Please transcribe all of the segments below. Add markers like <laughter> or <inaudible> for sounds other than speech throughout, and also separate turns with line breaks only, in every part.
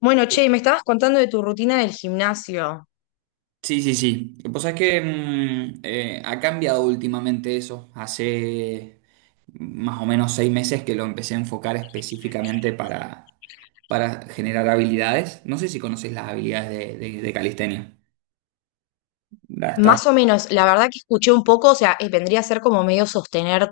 Bueno, che, me estabas contando de tu rutina del gimnasio.
Sí, sí, sí. Pues es que ha cambiado últimamente eso. Hace más o menos 6 meses que lo empecé a enfocar específicamente para generar habilidades. No sé si conoces las habilidades de calistenia. Las estás
Más o menos, la verdad que escuché un poco, o sea, vendría a ser como medio sostener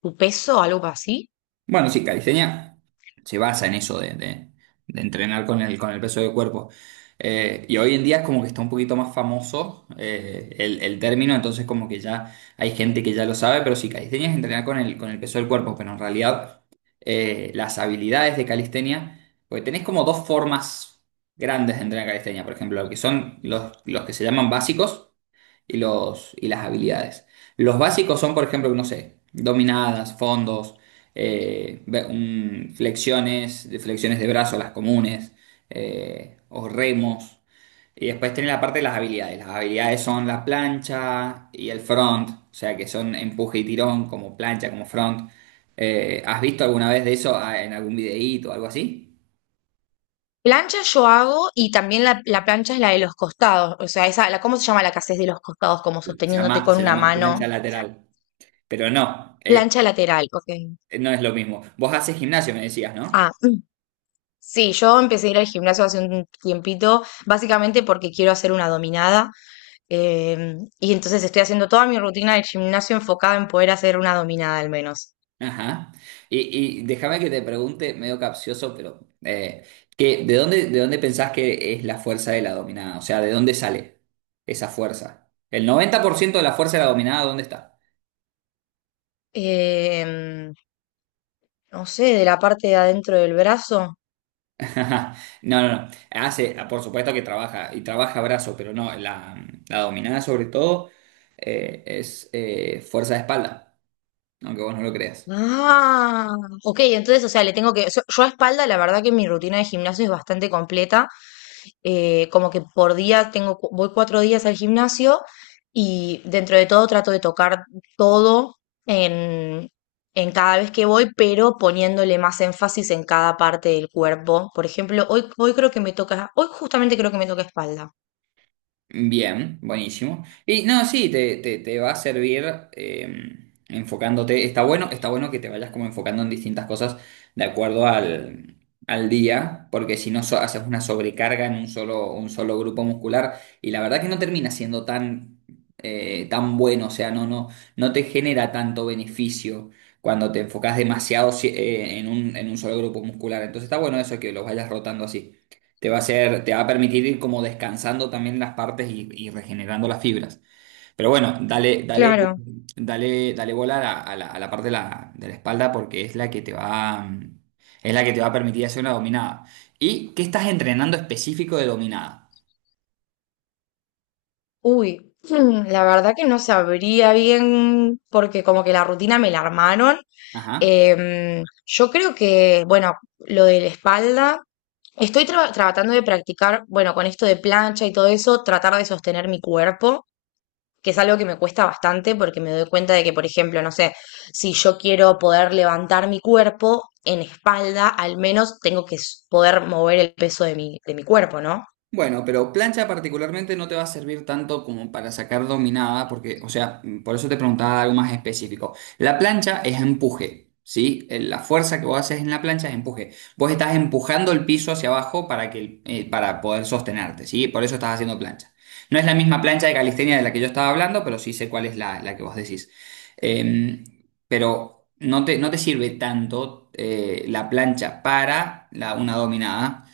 tu peso, algo así.
Bueno, sí, calistenia se basa en eso de entrenar con el peso del cuerpo. Y hoy en día es como que está un poquito más famoso, el término, entonces como que ya hay gente que ya lo sabe, pero sí, calistenia es entrenar con el peso del cuerpo, pero en realidad las habilidades de calistenia, porque tenés como dos formas grandes de entrenar calistenia, por ejemplo, lo que son los que se llaman básicos y las habilidades. Los básicos son, por ejemplo, no sé, dominadas, fondos, flexiones de brazo, las comunes, o remos. Y después tiene la parte de las habilidades. Las habilidades son la plancha y el front, o sea que son empuje y tirón, como plancha, como front. ¿Has visto alguna vez de eso en algún videíto o algo así?
Plancha yo hago y también la plancha es la de los costados, o sea, esa, la, ¿cómo se llama la que haces de los costados? Como
Se
sosteniéndote
llama,
con
se
una
llama plancha
mano.
lateral. Pero no,
Plancha lateral, ok.
no es lo mismo. Vos haces gimnasio, me decías, ¿no?
Ah, mm, sí, yo empecé a ir al gimnasio hace un tiempito, básicamente porque quiero hacer una dominada. Y entonces estoy haciendo toda mi rutina del gimnasio enfocada en poder hacer una dominada al menos.
Ajá. Y déjame que te pregunte, medio capcioso, pero ¿de dónde pensás que es la fuerza de la dominada? O sea, ¿de dónde sale esa fuerza? El 90% de la fuerza de la dominada, ¿dónde está?
Em, no sé, de la parte de adentro del brazo.
<laughs> No, no, no. Por supuesto que trabaja, y trabaja brazo, pero no, la dominada sobre todo es fuerza de espalda, aunque vos no lo creas.
Ah, ok, entonces, o sea, le tengo que... Yo a espalda, la verdad que mi rutina de gimnasio es bastante completa. Como que por día tengo, voy 4 días al gimnasio y dentro de todo trato de tocar todo en, en cada vez que voy, pero poniéndole más énfasis en cada parte del cuerpo. Por ejemplo, hoy, hoy creo que me toca, hoy justamente creo que me toca espalda.
Bien, buenísimo. Y no, sí, te va a servir eh, enfocándote. Está bueno que te vayas como enfocando en distintas cosas de acuerdo al día, porque si no haces una sobrecarga en un solo grupo muscular y la verdad que no termina siendo tan bueno, o sea, no, no, no te genera tanto beneficio cuando te enfocas demasiado en un solo grupo muscular. Entonces está bueno eso que los vayas rotando así. Te va a permitir ir como descansando también las partes y regenerando las fibras. Pero bueno, dale, dale,
Claro.
dale, dale bola a la parte de la espalda porque es la que es la que te va a permitir hacer una dominada. ¿Y qué estás entrenando específico de dominada?
Uy, hmm, la verdad que no sabría bien porque como que la rutina me la armaron.
Ajá.
Yo creo que, bueno, lo de la espalda, estoy tratando de practicar, bueno, con esto de plancha y todo eso, tratar de sostener mi cuerpo, que es algo que me cuesta bastante porque me doy cuenta de que, por ejemplo, no sé, si yo quiero poder levantar mi cuerpo en espalda, al menos tengo que poder mover el peso de mi cuerpo, ¿no?
Bueno, pero plancha particularmente no te va a servir tanto como para sacar dominada, porque, o sea, por eso te preguntaba algo más específico. La plancha es empuje, ¿sí? La fuerza que vos haces en la plancha es empuje. Vos estás empujando el piso hacia abajo para poder sostenerte, ¿sí? Por eso estás haciendo plancha. No es la misma plancha de calistenia de la que yo estaba hablando, pero sí sé cuál es la que vos decís. Em, pero no te sirve tanto la plancha para una dominada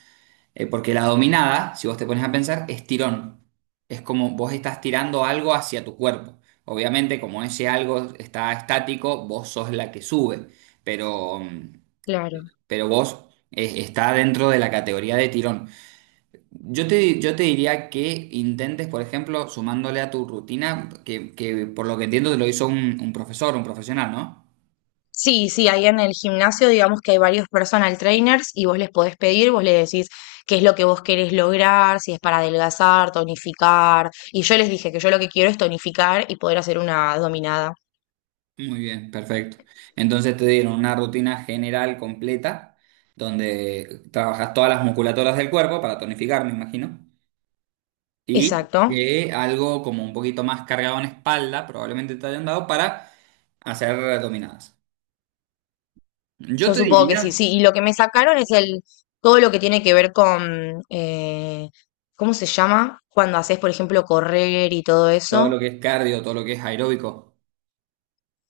porque la dominada, si vos te pones a pensar, es tirón. Es como vos estás tirando algo hacia tu cuerpo. Obviamente, como ese algo está estático, vos sos la que sube. Pero, mm,
Claro.
pero vos está dentro de la categoría de tirón. Yo te diría que intentes, por ejemplo, sumándole a tu rutina, que por lo que entiendo te lo hizo un profesor, un profesional, ¿no?
Sí, sí, ahí en el gimnasio digamos que hay varios personal trainers y vos les podés pedir, vos le decís qué es lo que vos querés lograr, si es para adelgazar, tonificar. Y yo les dije que yo lo que quiero es tonificar y poder hacer una dominada.
Muy bien, perfecto. Entonces te dieron una rutina general completa donde trabajas todas las musculaturas del cuerpo para tonificar, me imagino, y
Exacto.
que algo como un poquito más cargado en espalda, probablemente te hayan dado para hacer dominadas. Yo
Yo
te
supongo que sí,
diría
sí. Y lo que me sacaron es el todo lo que tiene que ver con ¿cómo se llama? Cuando haces, por ejemplo, correr y todo
todo
eso.
lo que es cardio, todo lo que es aeróbico.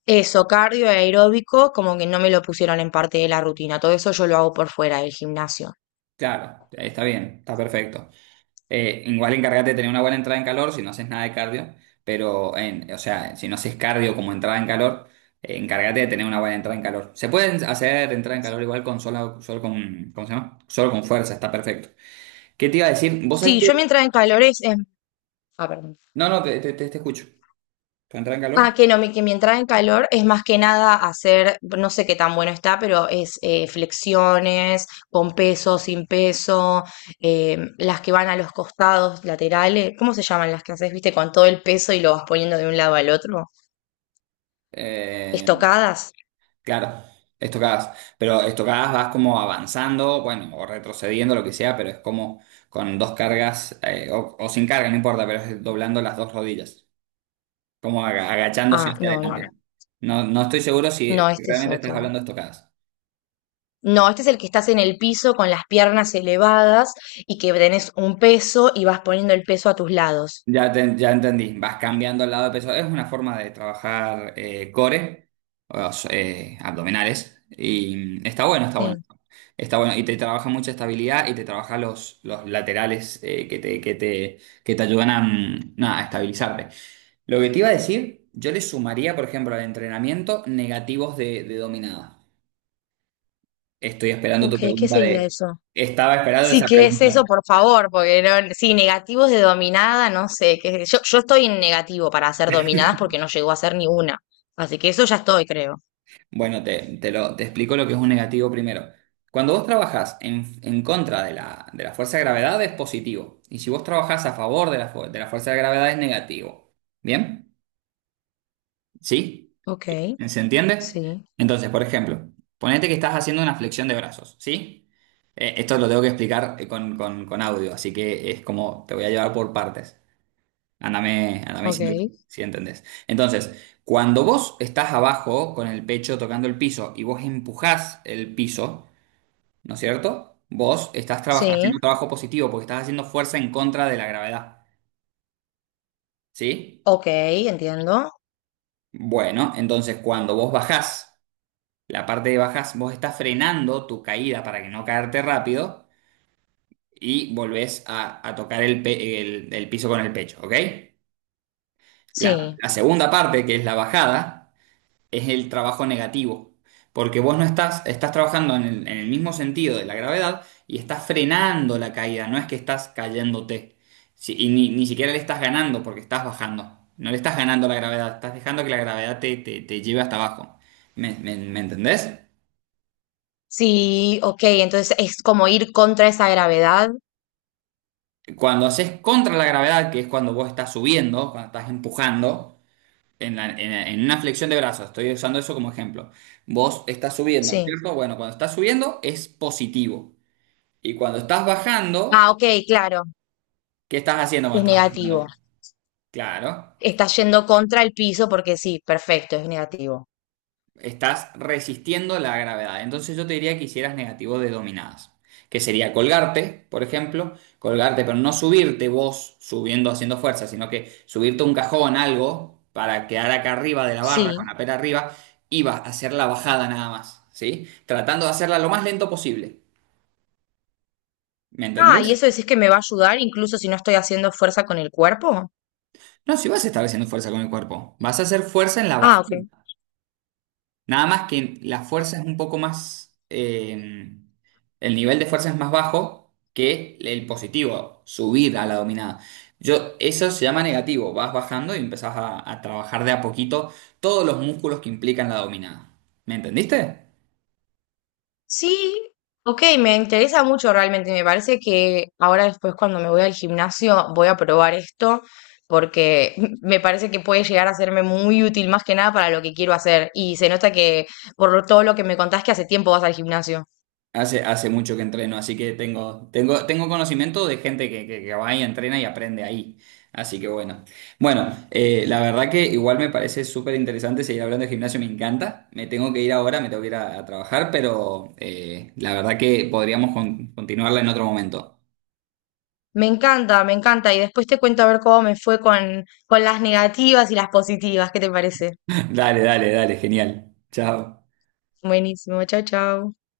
Eso, cardio y aeróbico, como que no me lo pusieron en parte de la rutina. Todo eso yo lo hago por fuera del gimnasio.
Claro, está bien, está perfecto. Igual encárgate de tener una buena entrada en calor si no haces nada de cardio, pero, o sea, si no haces cardio como entrada en calor, encárgate de tener una buena entrada en calor. Se pueden hacer entrada en calor igual con solo, solo con, ¿cómo se llama? Solo con fuerza, está perfecto. ¿Qué te iba a decir? ¿Vos sabés
Sí, yo mi
que...
entrada en calor Ah, perdón.
No, no, te escucho. ¿Tu entrada en
Ah,
calor?
que no, mi, que mi entrada en calor es más que nada hacer, no sé qué tan bueno está, pero es flexiones con peso, sin peso, las que van a los costados laterales, ¿cómo se llaman las que haces, viste, con todo el peso y lo vas poniendo de un lado al otro?
Eh,
¿Estocadas?
claro, estocadas. Pero estocadas vas como avanzando, bueno, o retrocediendo, lo que sea, pero es como con dos cargas, o sin carga, no importa, pero es doblando las dos rodillas. Como agachándose
Ah,
hacia adelante. No, no estoy seguro si,
no,
si
este es
realmente estás
otro.
hablando de estocadas.
No, este es el que estás en el piso con las piernas elevadas y que tenés un peso y vas poniendo el peso a tus lados.
Ya, ya entendí, vas cambiando el lado de peso. Es una forma de trabajar core, o abdominales, y está bueno, está bueno.
Sí.
Está bueno, y te trabaja mucha estabilidad y te trabaja los laterales que te ayudan nada, a estabilizarte. Lo que te iba a decir, yo le sumaría, por ejemplo, al entrenamiento negativos de dominada. Estoy esperando tu
Ok, ¿qué
pregunta
sería
de...
eso?
Estaba esperando
Sí,
esa
¿qué es
pregunta.
eso, por favor? Porque sí, negativos de dominada, no sé, qué sé yo, yo estoy en negativo para hacer dominadas porque no llegó a ser ni una. Así que eso ya estoy, creo.
Bueno, te explico lo que es un negativo primero. Cuando vos trabajás en contra de la fuerza de gravedad es positivo. Y si vos trabajás a favor de la fuerza de gravedad es negativo. ¿Bien? ¿Sí?
Ok,
¿Se entiende?
sí,
Entonces, por ejemplo, ponete que estás haciendo una flexión de brazos, ¿sí? Esto lo tengo que explicar con audio, así que es como te voy a llevar por partes. Ándame
ok,
diciendo si entendés. Entonces, cuando vos estás abajo con el pecho tocando el piso y vos empujás el piso, ¿no es cierto? Vos estás
sí,
haciendo trabajo positivo porque estás haciendo fuerza en contra de la gravedad, ¿sí?
ok, entiendo.
Bueno, entonces cuando vos bajás, la parte de bajás, vos estás frenando tu caída para que no caerte rápido y volvés a tocar el piso con el pecho, ¿ok? La,
Sí,
la segunda parte, que es la bajada, es el trabajo negativo. Porque vos no estás, estás trabajando en el mismo sentido de la gravedad y estás frenando la caída, no es que estás cayéndote. Y ni siquiera le estás ganando porque estás bajando. No le estás ganando a la gravedad, estás dejando que la gravedad te lleve hasta abajo. ¿Me entendés?
sí, ok, entonces es como ir contra esa gravedad.
Cuando haces contra la gravedad, que es cuando vos estás subiendo, cuando estás empujando, en una flexión de brazos, estoy usando eso como ejemplo. Vos estás subiendo, ¿no es
Sí.
cierto? Bueno, cuando estás subiendo es positivo. Y cuando estás bajando,
Ah, ok, claro,
¿qué estás haciendo
es
cuando estás
negativo.
bajando? Claro,
Está yendo contra el piso porque sí, perfecto, es negativo.
estás resistiendo la gravedad. Entonces yo te diría que hicieras negativos de dominadas, que sería colgarte, por ejemplo, colgarte, pero no subirte vos subiendo haciendo fuerza, sino que subirte a un cajón, algo, para quedar acá arriba de la barra, con
Sí.
la pera arriba, y vas a hacer la bajada nada más, ¿sí? Tratando de hacerla lo más lento posible. ¿Me
Ah, ¿y
entendés?
eso decís que me va a ayudar incluso si no estoy haciendo fuerza con el cuerpo?
No, si vas a estar haciendo fuerza con el cuerpo, vas a hacer fuerza en la
Ah,
bajada.
ok.
Nada más que la fuerza es un poco más, el nivel de fuerza es más bajo que el positivo, subir a la dominada. Eso se llama negativo, vas bajando y empezás a trabajar de a poquito todos los músculos que implican la dominada. ¿Me entendiste?
Sí, ok, me interesa mucho realmente. Me parece que ahora después cuando me voy al gimnasio voy a probar esto porque <laughs> me parece que puede llegar a serme muy útil más que nada para lo que quiero hacer. Y se nota que todo lo que me contás que hace tiempo vas al gimnasio.
Hace mucho que entreno, así que tengo conocimiento de gente que va y entrena y aprende ahí. Así que bueno. Bueno, la verdad que igual me parece súper interesante seguir hablando de gimnasio, me encanta. Me tengo que ir ahora, me tengo que ir a trabajar, pero la verdad que podríamos continuarla en otro momento.
Me encanta, me encanta. Y después te cuento a ver cómo me fue con las negativas y las positivas. ¿Qué te parece?
<laughs> Dale, dale, dale, genial. Chao.
Buenísimo, chao, chao.